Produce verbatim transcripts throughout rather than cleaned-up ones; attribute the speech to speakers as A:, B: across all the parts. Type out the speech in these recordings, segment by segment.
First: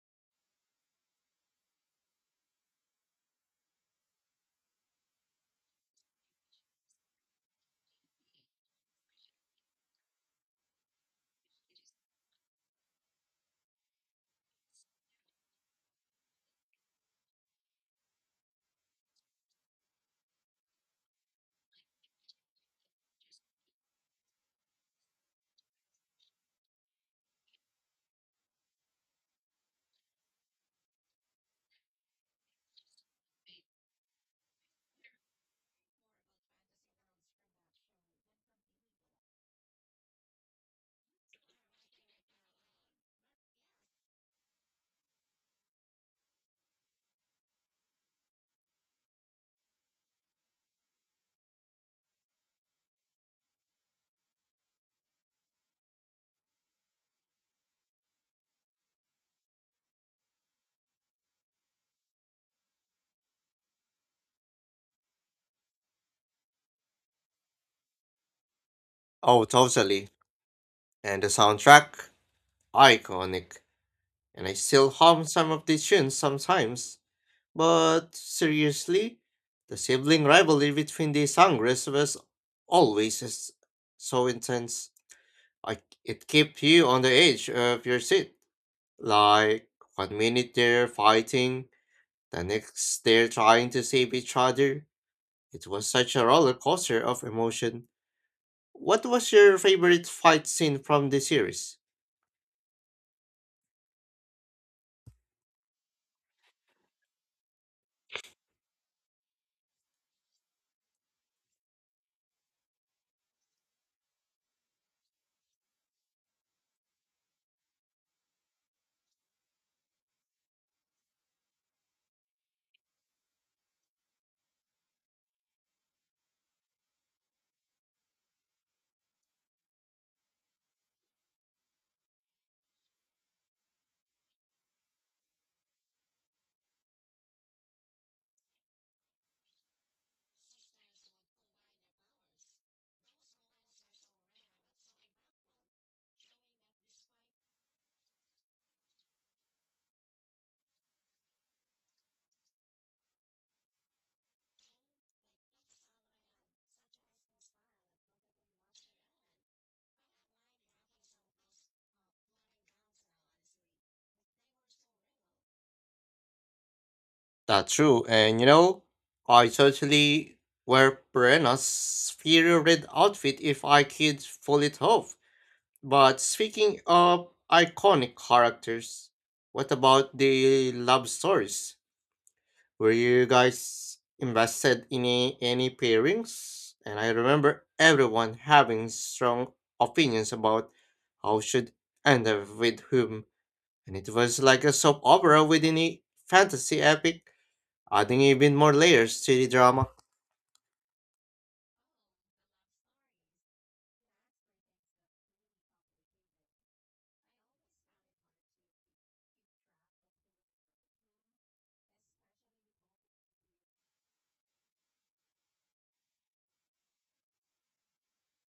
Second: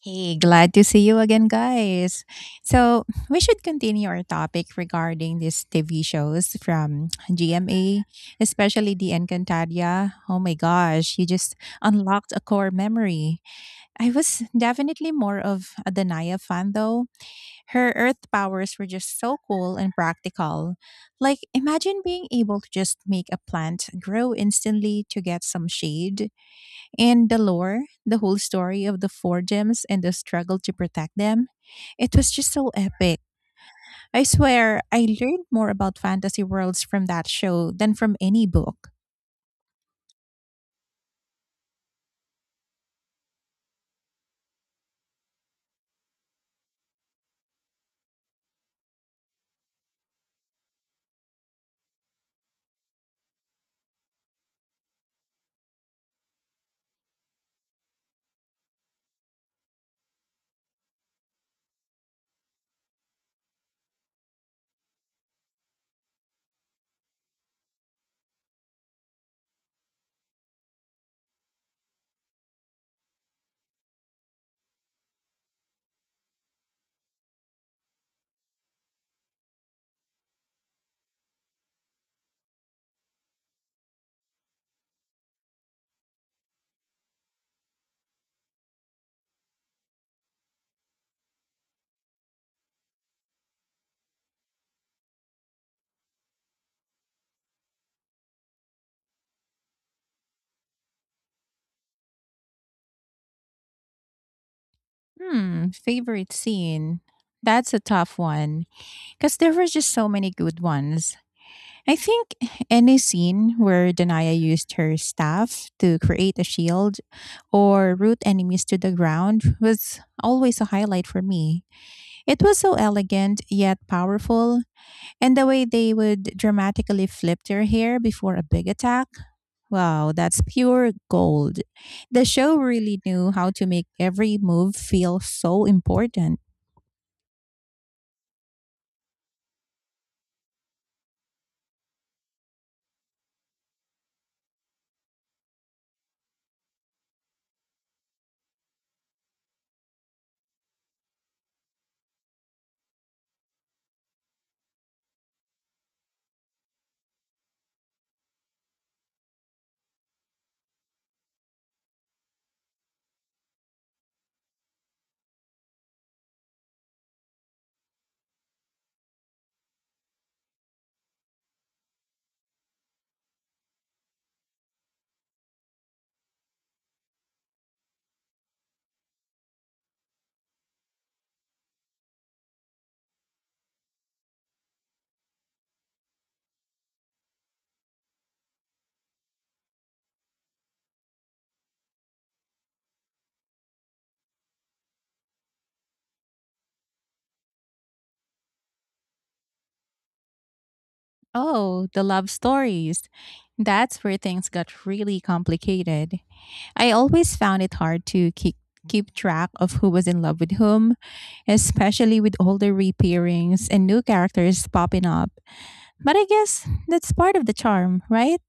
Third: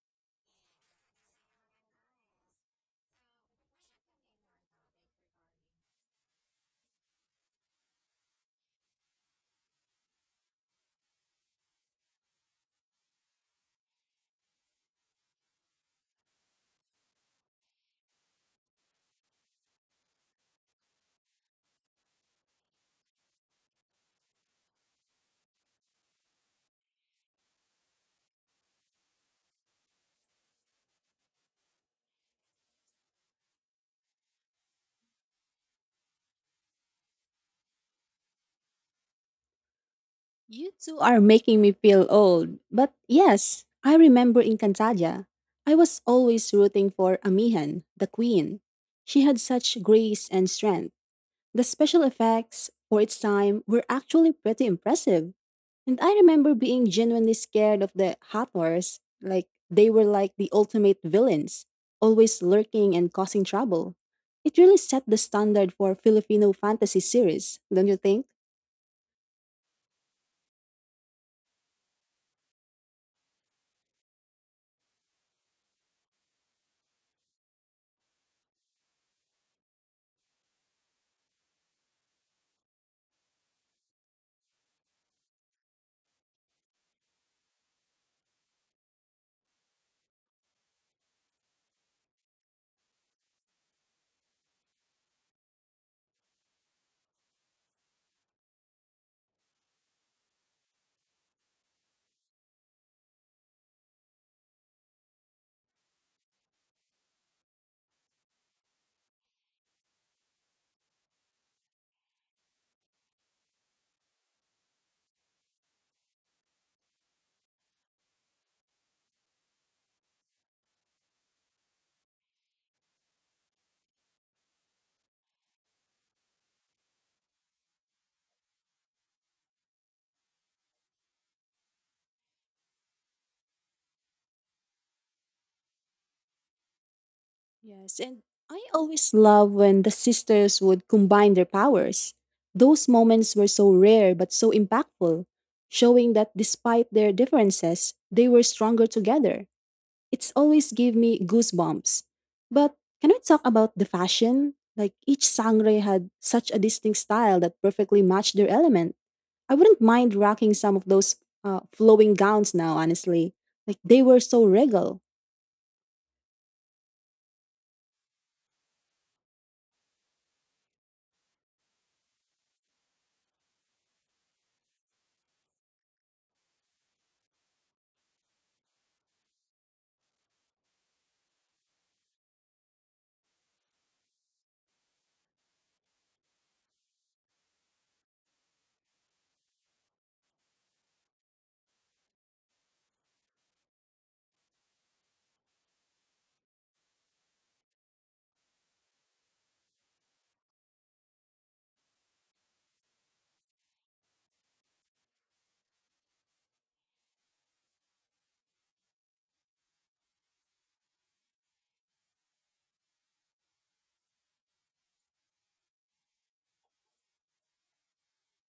A: Hey, glad to see you again, guys. So, we should continue our topic regarding these T V shows from G M A, especially the Encantadia. Oh my gosh, you just unlocked a core memory. I was definitely more of a Danaya fan, though. Her earth powers were just so cool and practical. Like, imagine being able to just make a plant grow instantly to get some shade, and the lore, the whole story of the four gems and the struggle to protect them, it was just so epic. I swear, I learned more about fantasy worlds from that show than from any book.
B: You two are making me feel old. But yes, I remember in Cantadia. I was always rooting for Amihan, the queen. She had such grace and strength. The special effects for its time were actually pretty impressive. And I remember being genuinely scared of the Hathors. Like, they were like the ultimate villains, always lurking and causing trouble. It really set the standard for Filipino fantasy series, don't you think?
C: Oh, totally. And the soundtrack? Iconic. And I still hum some of the tunes sometimes. But seriously, the sibling rivalry between the Sangres was always s- so intense. Like, it kept you on the edge of your seat. Like, one minute they're fighting, the next they're trying to save each other. It was such a roller coaster of emotion. What was your favorite fight scene from the series?
A: Hmm, favorite scene. That's a tough one because there were just so many good ones. I think any scene where Danaya used her staff to create a shield or root enemies to the ground was always a highlight for me. It was so elegant yet powerful, and the way they would dramatically flip their hair before a big attack. Wow, that's pure gold. The show really knew how to make every move feel so important.
B: Yes, and I always love when the sisters would combine their powers. Those moments were so rare but so impactful, showing that despite their differences, they were stronger together. It's always give me goosebumps. But can we talk about the fashion? Like each sangre had such a distinct style that perfectly matched their element. I wouldn't mind rocking some of those uh, flowing gowns now, honestly. Like they were so regal.
C: That's true, and you know, I totally wear Perenna's fiery red outfit if I could pull it off. But speaking of iconic characters, what about the love stories? Were you guys invested in a- any pairings? And I remember everyone having strong opinions about how should end up with whom, and it was like a soap opera within a fantasy epic adding even more layers to the drama.
A: Oh, the love stories. That's where things got really complicated. I always found it hard to keep keep track of who was in love with whom, especially with older repairings and new characters popping up. But I guess that's part of the charm, right?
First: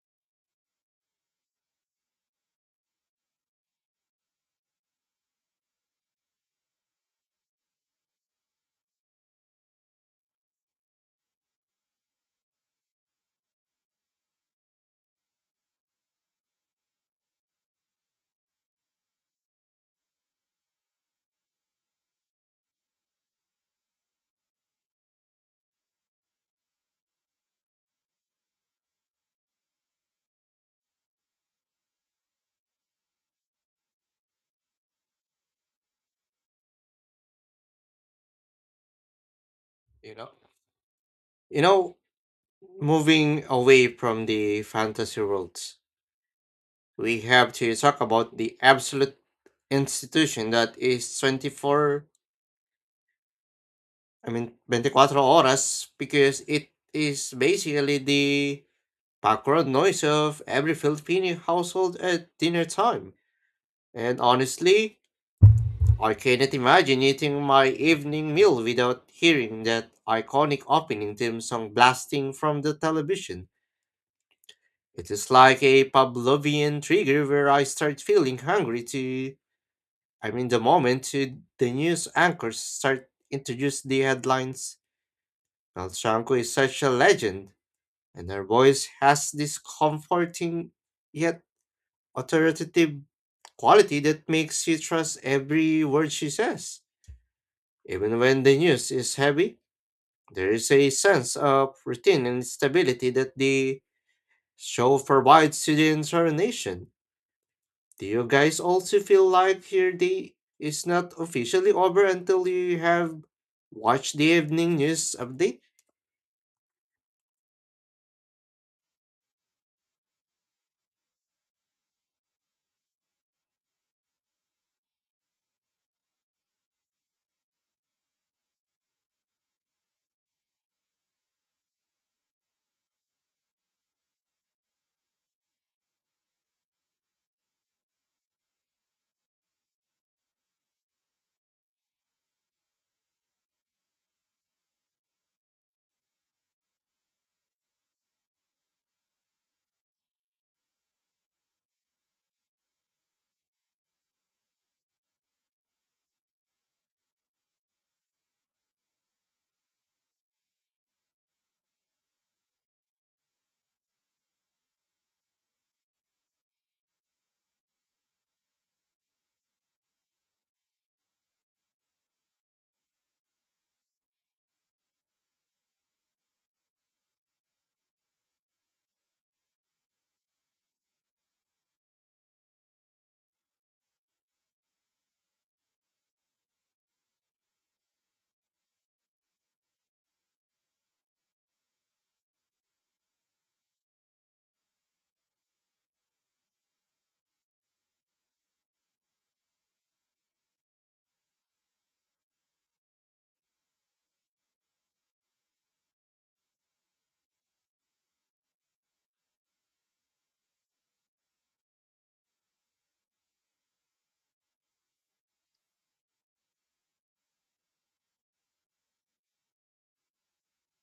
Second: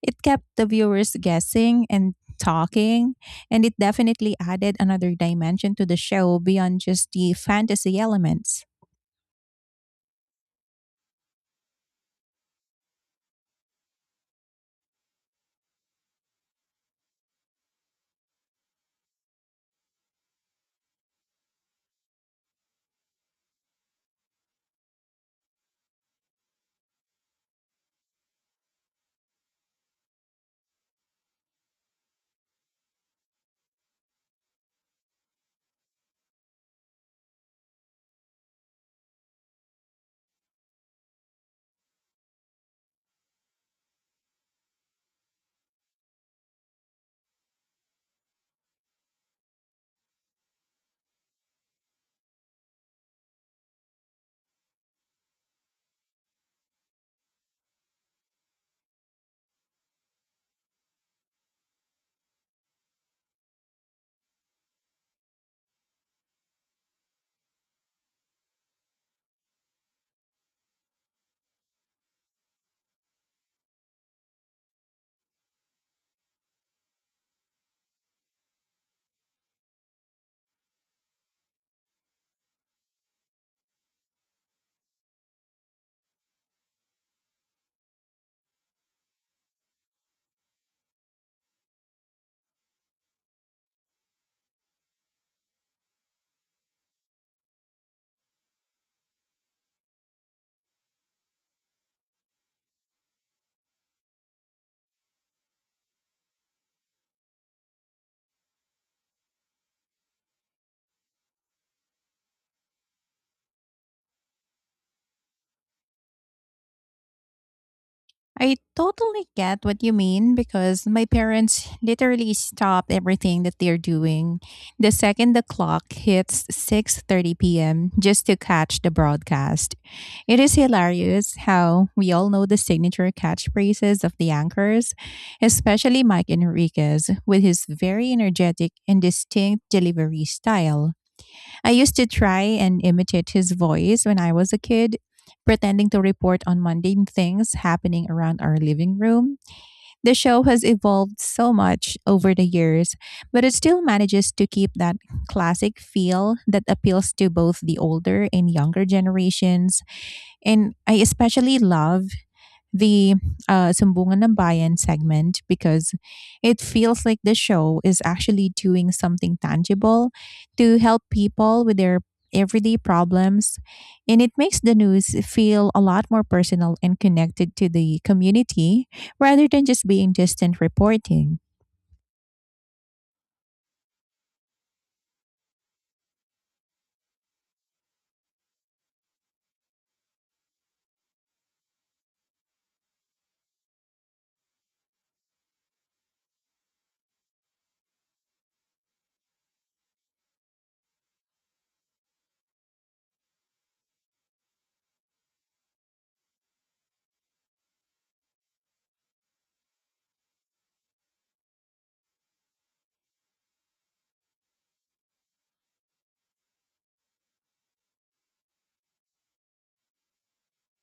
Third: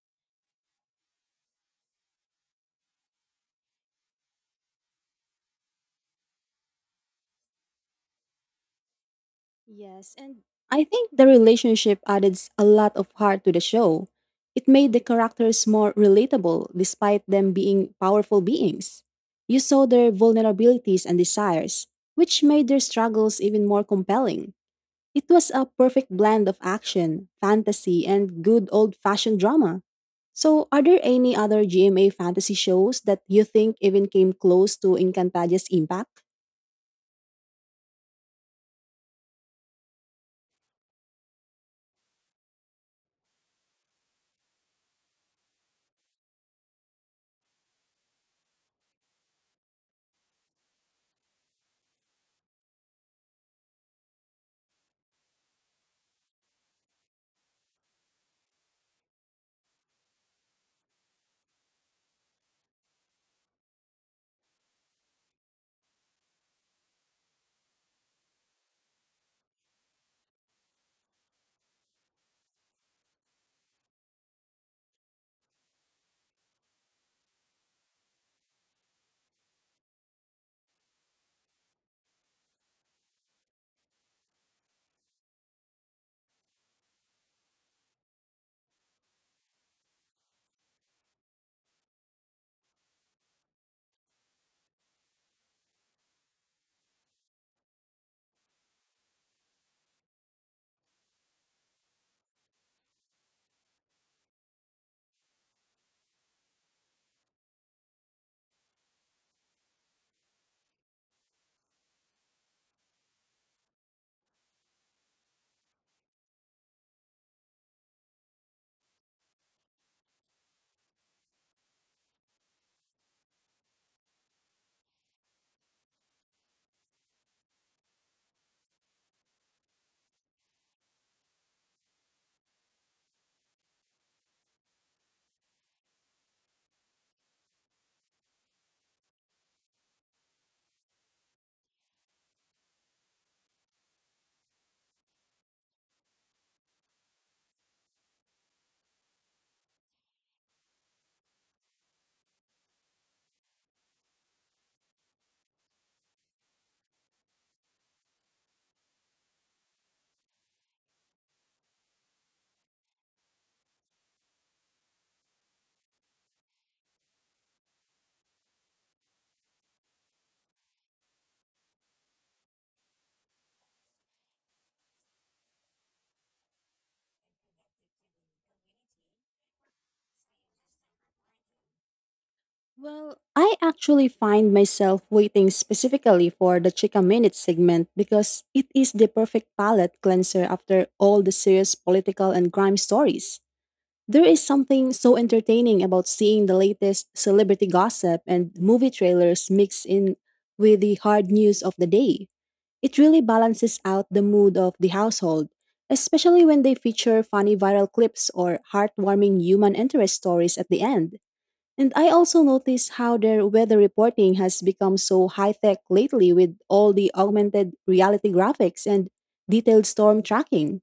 A: It kept the viewers guessing and talking, and it definitely added another dimension to the show beyond just the fantasy elements.
B: Yes, and I think the relationship added s- a lot of heart to the show. It made the characters more relatable despite them being powerful beings. You saw their vulnerabilities and desires, which made their struggles even more compelling. It was a perfect blend of action, fantasy, and good old fashioned drama. So, are there any other G M A fantasy shows that you think even came close to Encantaja's impact?
C: You know, you know, Moving away from the fantasy worlds, we have to talk about the absolute institution that is twenty four. I mean, twenty cuatro horas, because it is basically the background noise of every Filipino household at dinner time. And honestly, I cannot imagine eating my evening meal without hearing that iconic opening theme song blasting from the television. It is like a Pavlovian trigger where I start feeling hungry to, I mean, the moment to the news anchors start introduce the headlines. Melchanko is such a legend, and her voice has this comforting yet authoritative quality that makes you trust every word she says, even when the news is heavy. There is a sense of routine and stability that the show provides to the entire nation. Do you guys also feel like your day is not officially over until you have watched the evening news update?
A: I totally get what you mean because my parents literally stop everything that they're doing the second the clock hits six thirty p m just to catch the broadcast. It is hilarious how we all know the signature catchphrases of the anchors, especially Mike Enriquez with his very energetic and distinct delivery style. I used to try and imitate his voice when I was a kid, pretending to report on mundane things happening around our living room. The show has evolved so much over the years, but it still manages to keep that classic feel that appeals to both the older and younger generations. And I especially love the uh, Sumbungan ng Bayan segment because it feels like the show is actually doing something tangible to help people with their everyday problems. And it makes the news feel a lot more personal and connected to the community rather than just being distant reporting.
B: Well, I actually find myself waiting specifically for the Chica Minute segment because it is the perfect palate cleanser after all the serious political and crime stories. There is something so entertaining about seeing the latest celebrity gossip and movie trailers mixed in with the hard news of the day. It really balances out the mood of the household, especially when they feature funny viral clips or heartwarming human interest stories at the end. And I also notice how their weather reporting has become so high tech lately with all the augmented reality graphics and detailed storm tracking.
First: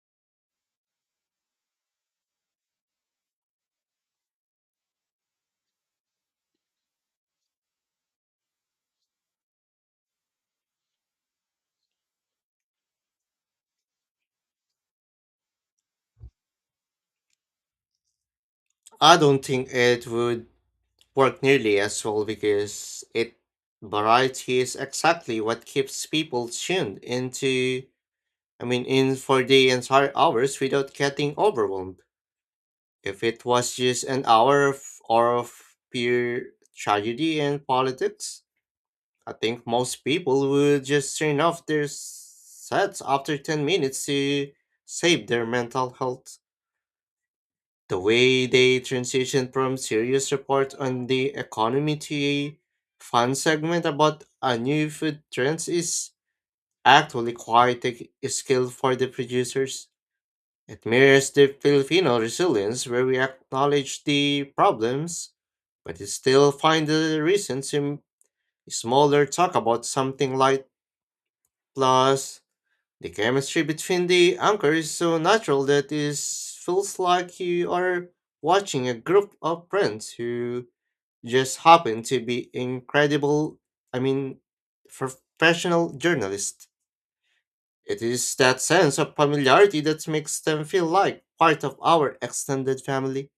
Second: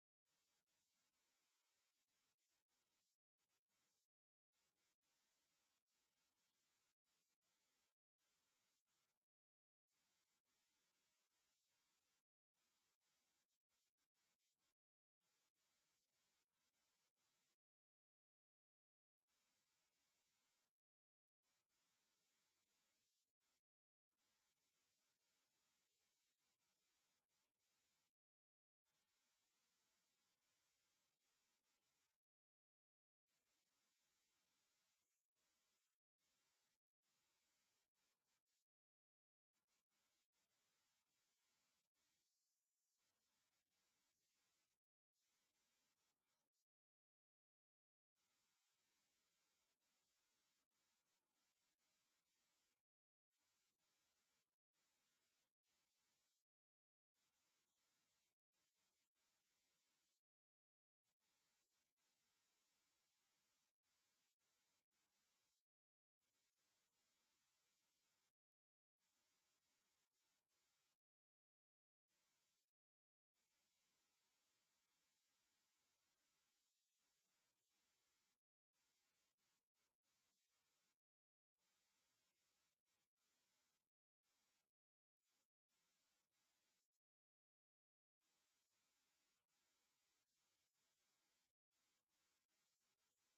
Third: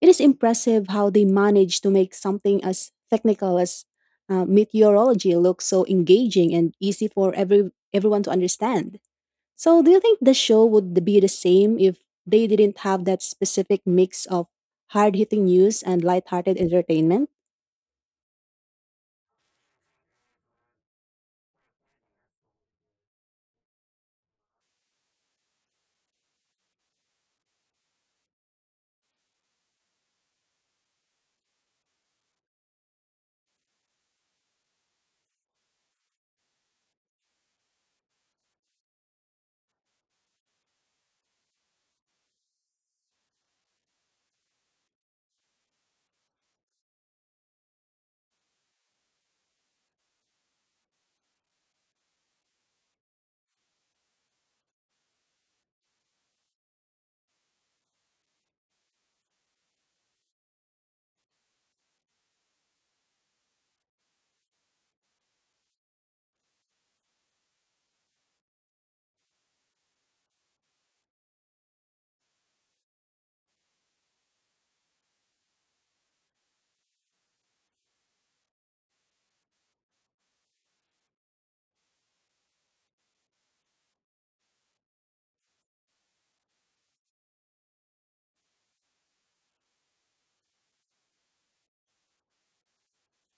B: It is impressive how they manage to make something as technical as uh, meteorology look so engaging and easy for every everyone to understand. So, do you think the show would be the same if they didn't have that specific mix of hard-hitting news and light-hearted entertainment?
C: I don't think it would work nearly as well because it variety is exactly what keeps people tuned into I mean in for the entire hours without getting overwhelmed. If it was just an hour of, or of pure tragedy and politics, I think most people would just turn off their s- sets after ten minutes to save their mental health. The way they transitioned from serious report on the economy to a fun segment about a new food trends is actually quite a skill for the producers. It mirrors the Filipino resilience where we acknowledge the problems, but it still find the reason to smaller talk about something light. plus the chemistry between the anchors is so natural that it feels like you are watching a group of friends who just happen to be incredible I mean professional journalists. It is that sense of familiarity that makes them feel like part of our extended family.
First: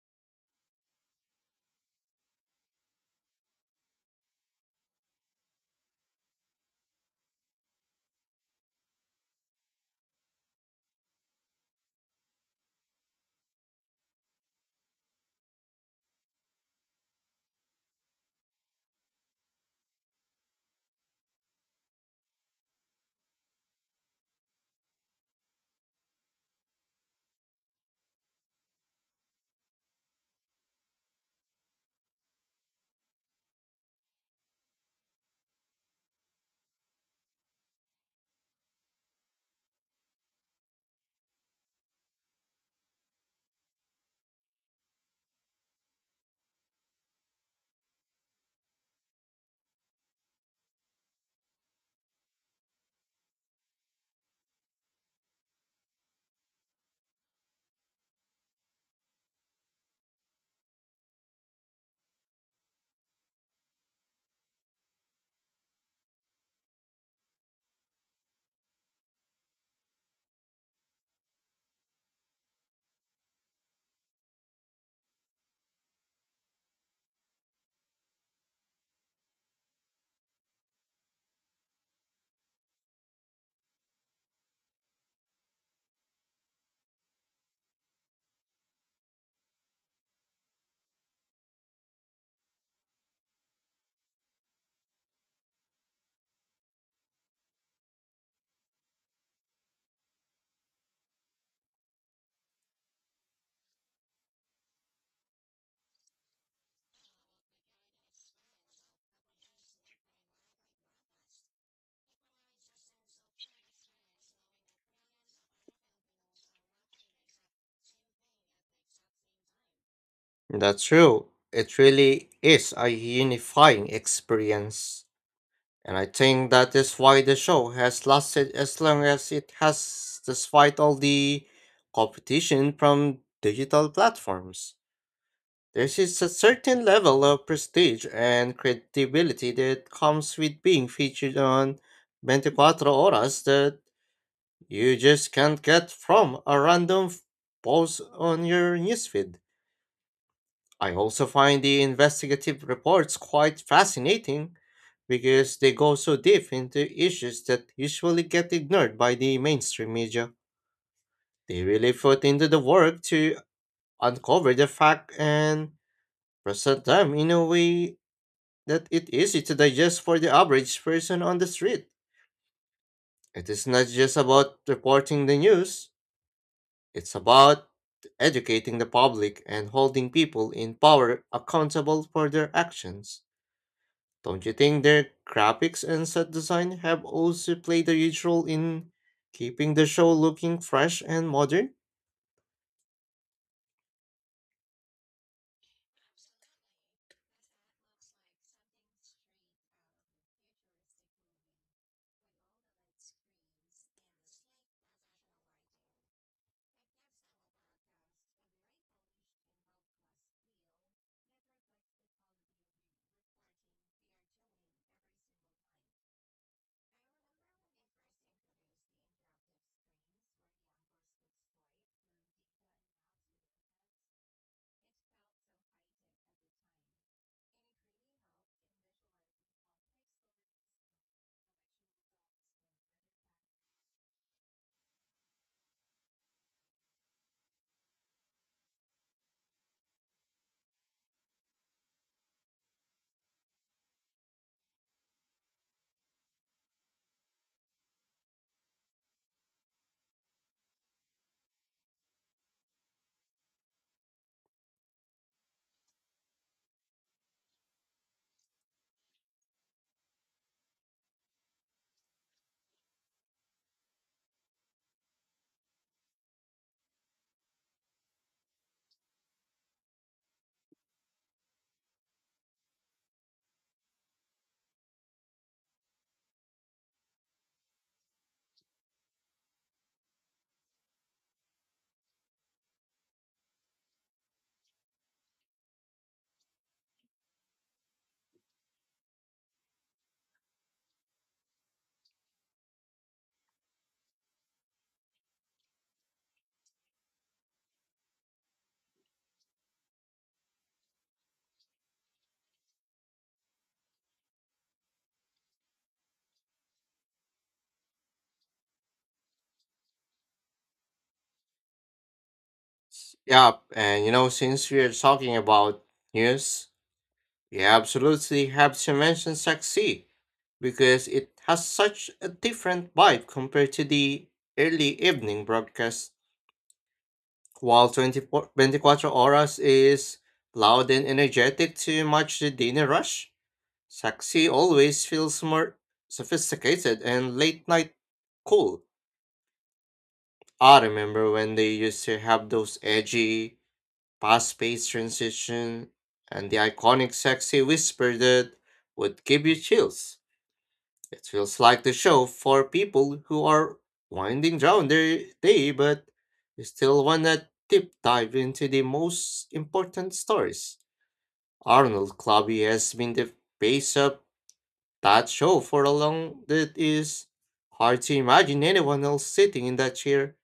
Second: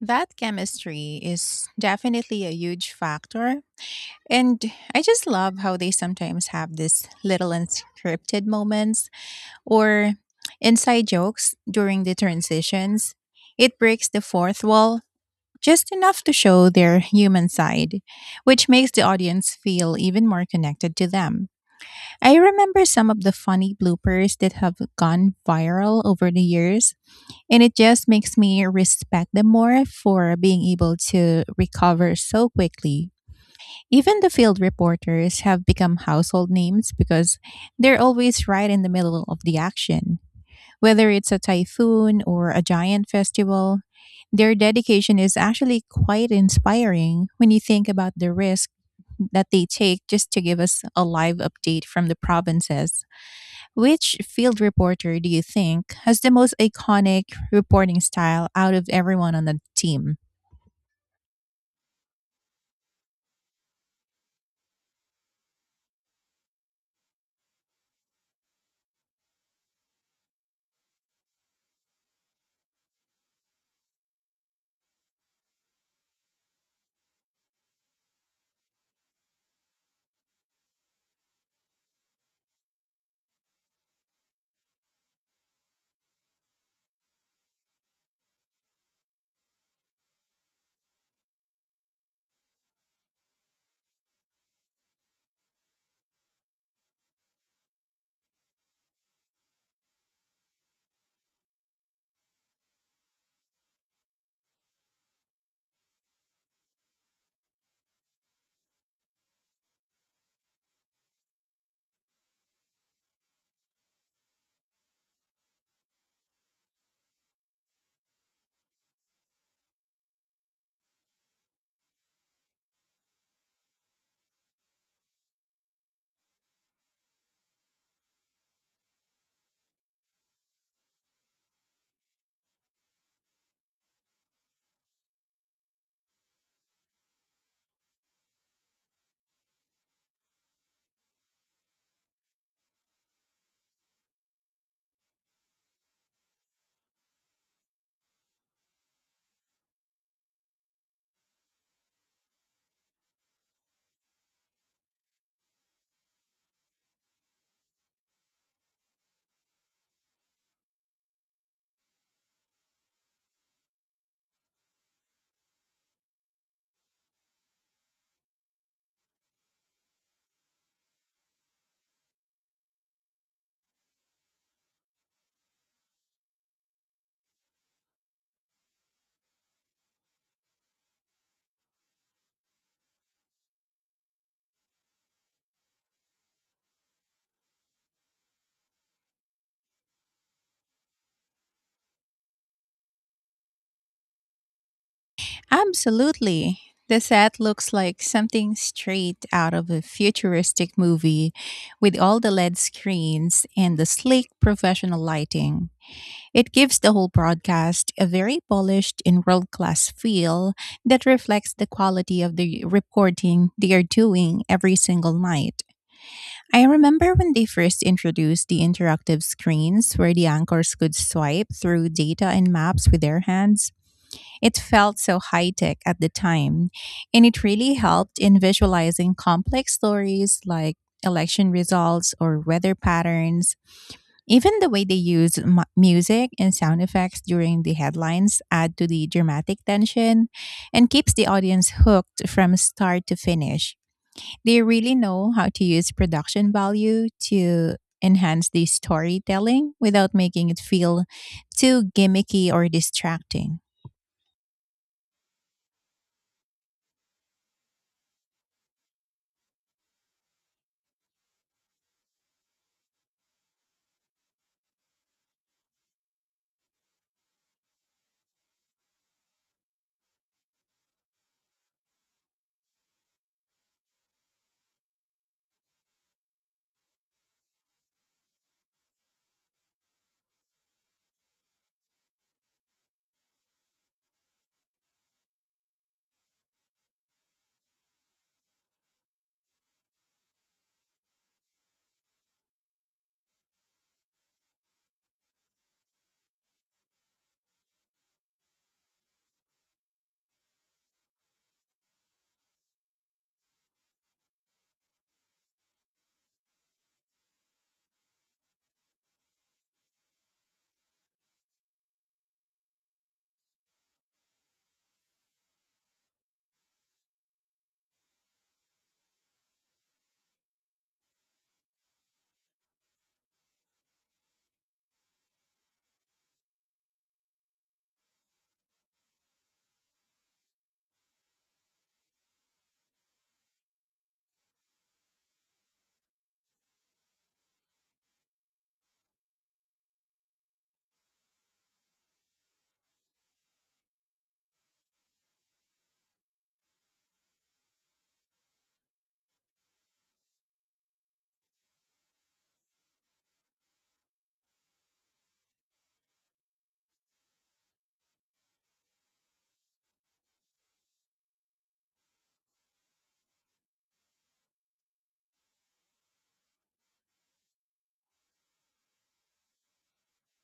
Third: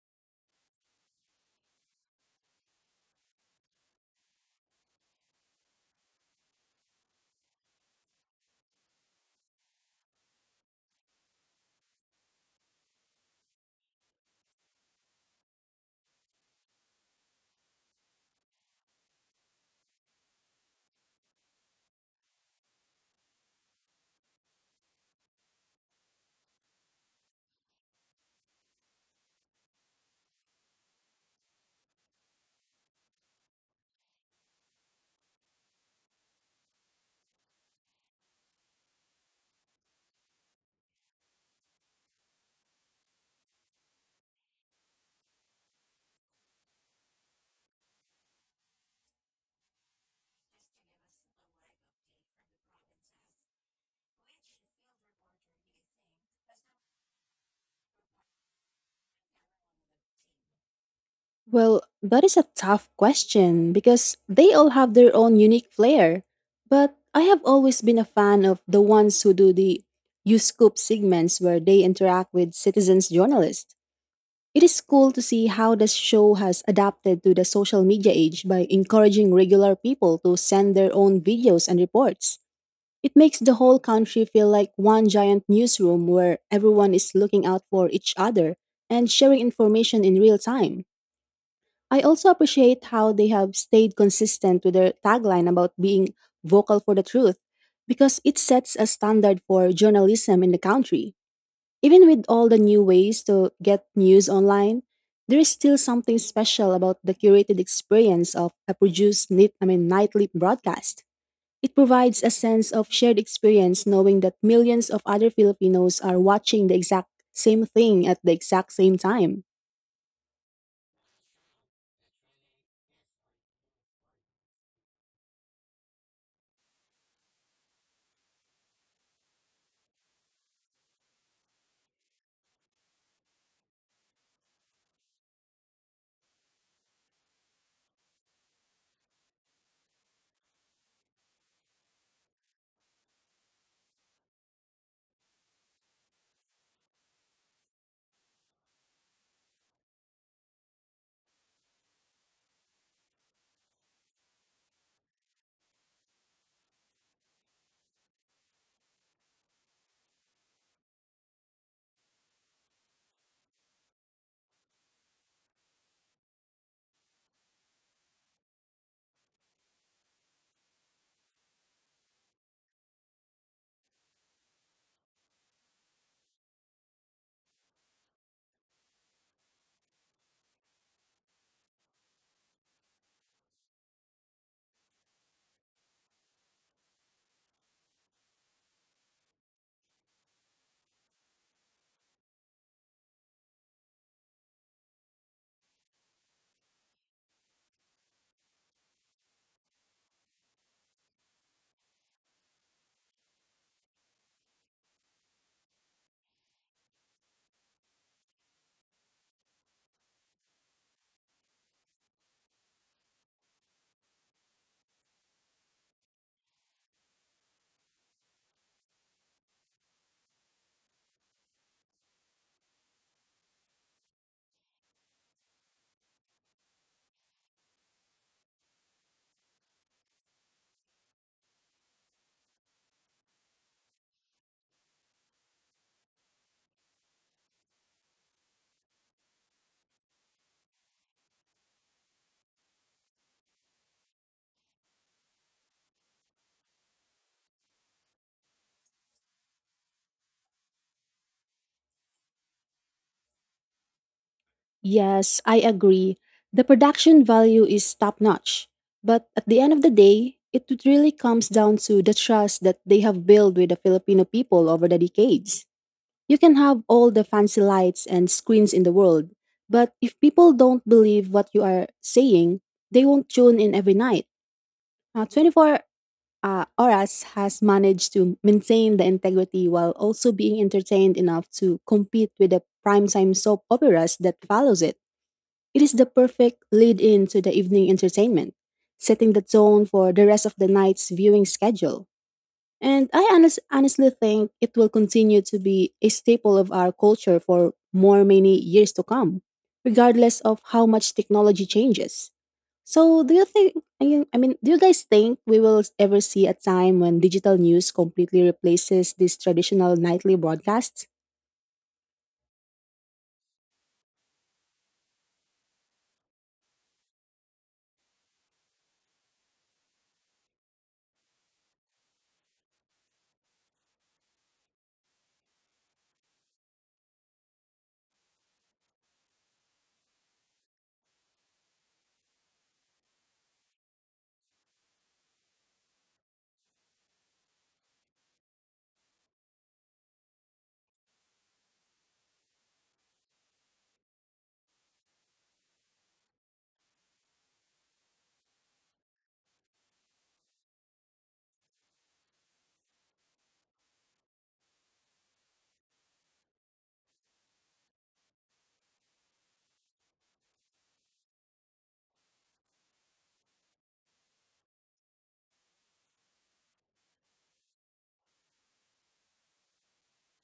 A: That chemistry is definitely a huge factor. And I just love how they sometimes have these little unscripted moments or inside jokes during the transitions. It breaks the fourth wall just enough to show their human side, which makes the audience feel even more connected to them. I remember some of the funny bloopers that have gone viral over the years, and it just makes me respect them more for being able to recover so quickly. Even the field reporters have become household names because they're always right in the middle of the action. Whether it's a typhoon or a giant festival, their dedication is actually quite inspiring when you think about the risk that they take just to give us a live update from the provinces. Which field reporter do you think has the most iconic reporting style out of everyone on the team?
B: Well, that is a tough question because they all have their own unique flair. But I have always been a fan of the ones who do the you scoop segments where they interact with citizens journalists. It is cool to see how the show has adapted to the social media age by encouraging regular people to send their own videos and reports. It makes the whole country feel like one giant newsroom where everyone is looking out for each other and sharing information in real time. I also appreciate how they have stayed consistent with their tagline about being vocal for the truth because it sets a standard for journalism in the country. Even with all the new ways to get news online, there is still something special about the curated experience of a produced nit- I mean, nightly broadcast. It provides a sense of shared experience knowing that millions of other Filipinos are watching the exact same thing at the exact same time.
C: That's true. It really is a unifying experience. And I think that is why the show has lasted as long as it has, despite all the competition from digital platforms. There is a certain level of prestige and credibility that comes with being featured on twenty-four Horas that you just can't get from a random f- post on your newsfeed. I also find the investigative reports quite fascinating because they go so deep into issues that usually get ignored by the mainstream media. They really put into the work to uncover the fact and present them in a way that it's easy to digest for the average person on the street. It is not just about reporting the news. It's about educating the public and holding people in power accountable for their actions. Don't you think their graphics and set design have also played a huge role in keeping the show looking fresh and modern?
A: Absolutely. The set looks like something straight out of a futuristic movie with all the L E D screens and the sleek professional lighting. It gives the whole broadcast a very polished and world class feel that reflects the quality of the reporting they are doing every single night. I remember when they first introduced the interactive screens where the anchors could swipe through data and maps with their hands. It felt so high tech at the time, and it really helped in visualizing complex stories like election results or weather patterns. Even the way they use mu- music and sound effects during the headlines add to the dramatic tension and keeps the audience hooked from start to finish. They really know how to use production value to enhance the storytelling without making it feel too gimmicky or distracting.
B: Yes, I agree. The production value is top notch. But at the end of the day, it really comes down to the trust that they have built with the Filipino people over the decades. You can have all the fancy lights and screens in the world, but if people don't believe what you are saying, they won't tune in every night. Uh, twenty four uh, Horas has managed to maintain the integrity while also being entertained enough to compete with the primetime soap operas that follows it. It is the perfect lead-in to the evening entertainment, setting the tone for the rest of the night's viewing schedule. And I honest, honestly think it will continue to be a staple of our culture for more many years to come, regardless of how much technology changes. So, do you think, I mean, I mean, do you guys think we will ever see a time when digital news completely replaces these traditional nightly broadcasts?
C: Yeah, and you know, since we are talking about news, we absolutely have to mention Saxi because it has such a different vibe compared to the early evening broadcasts. While 24 24 Horas is loud and energetic to match the dinner rush, Saxi always feels more sophisticated and late night cool. I remember when they used to have those edgy, fast paced transition and the iconic sexy whisper that would give you chills. It feels like the show for people who are winding down their day but still want to deep dive into the most important stories. Arnold Clabby has been the face of that show for a long that is hard to imagine anyone else sitting in that chair.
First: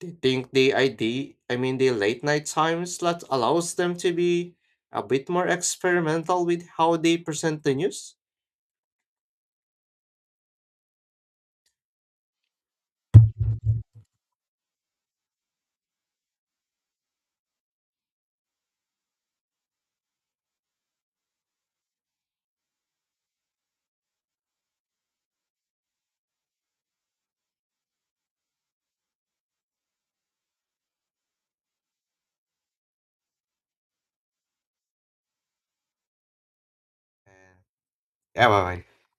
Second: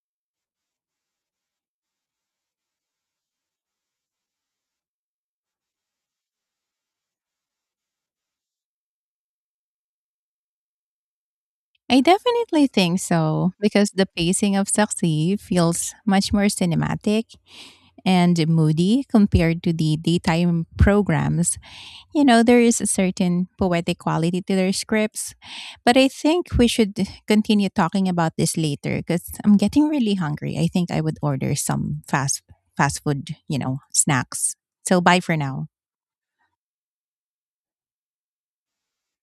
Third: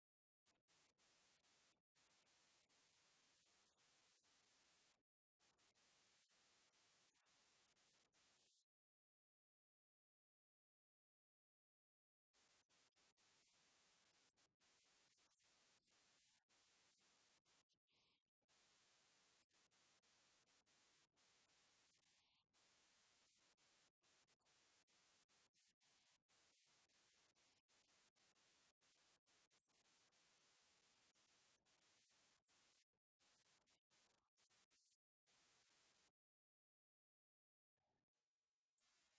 C: They think the idea I mean the late night time slot allows them to be a bit more experimental with how they present the news.
A: I definitely think so because the pacing of Saksi feels much more cinematic and moody compared to the daytime programs. You know, there is a certain poetic quality to their scripts, but I think we should continue talking about this later because I'm getting really hungry. I think I would order some fast fast food, you know, snacks. So bye for now.
C: Yeah, bye bye.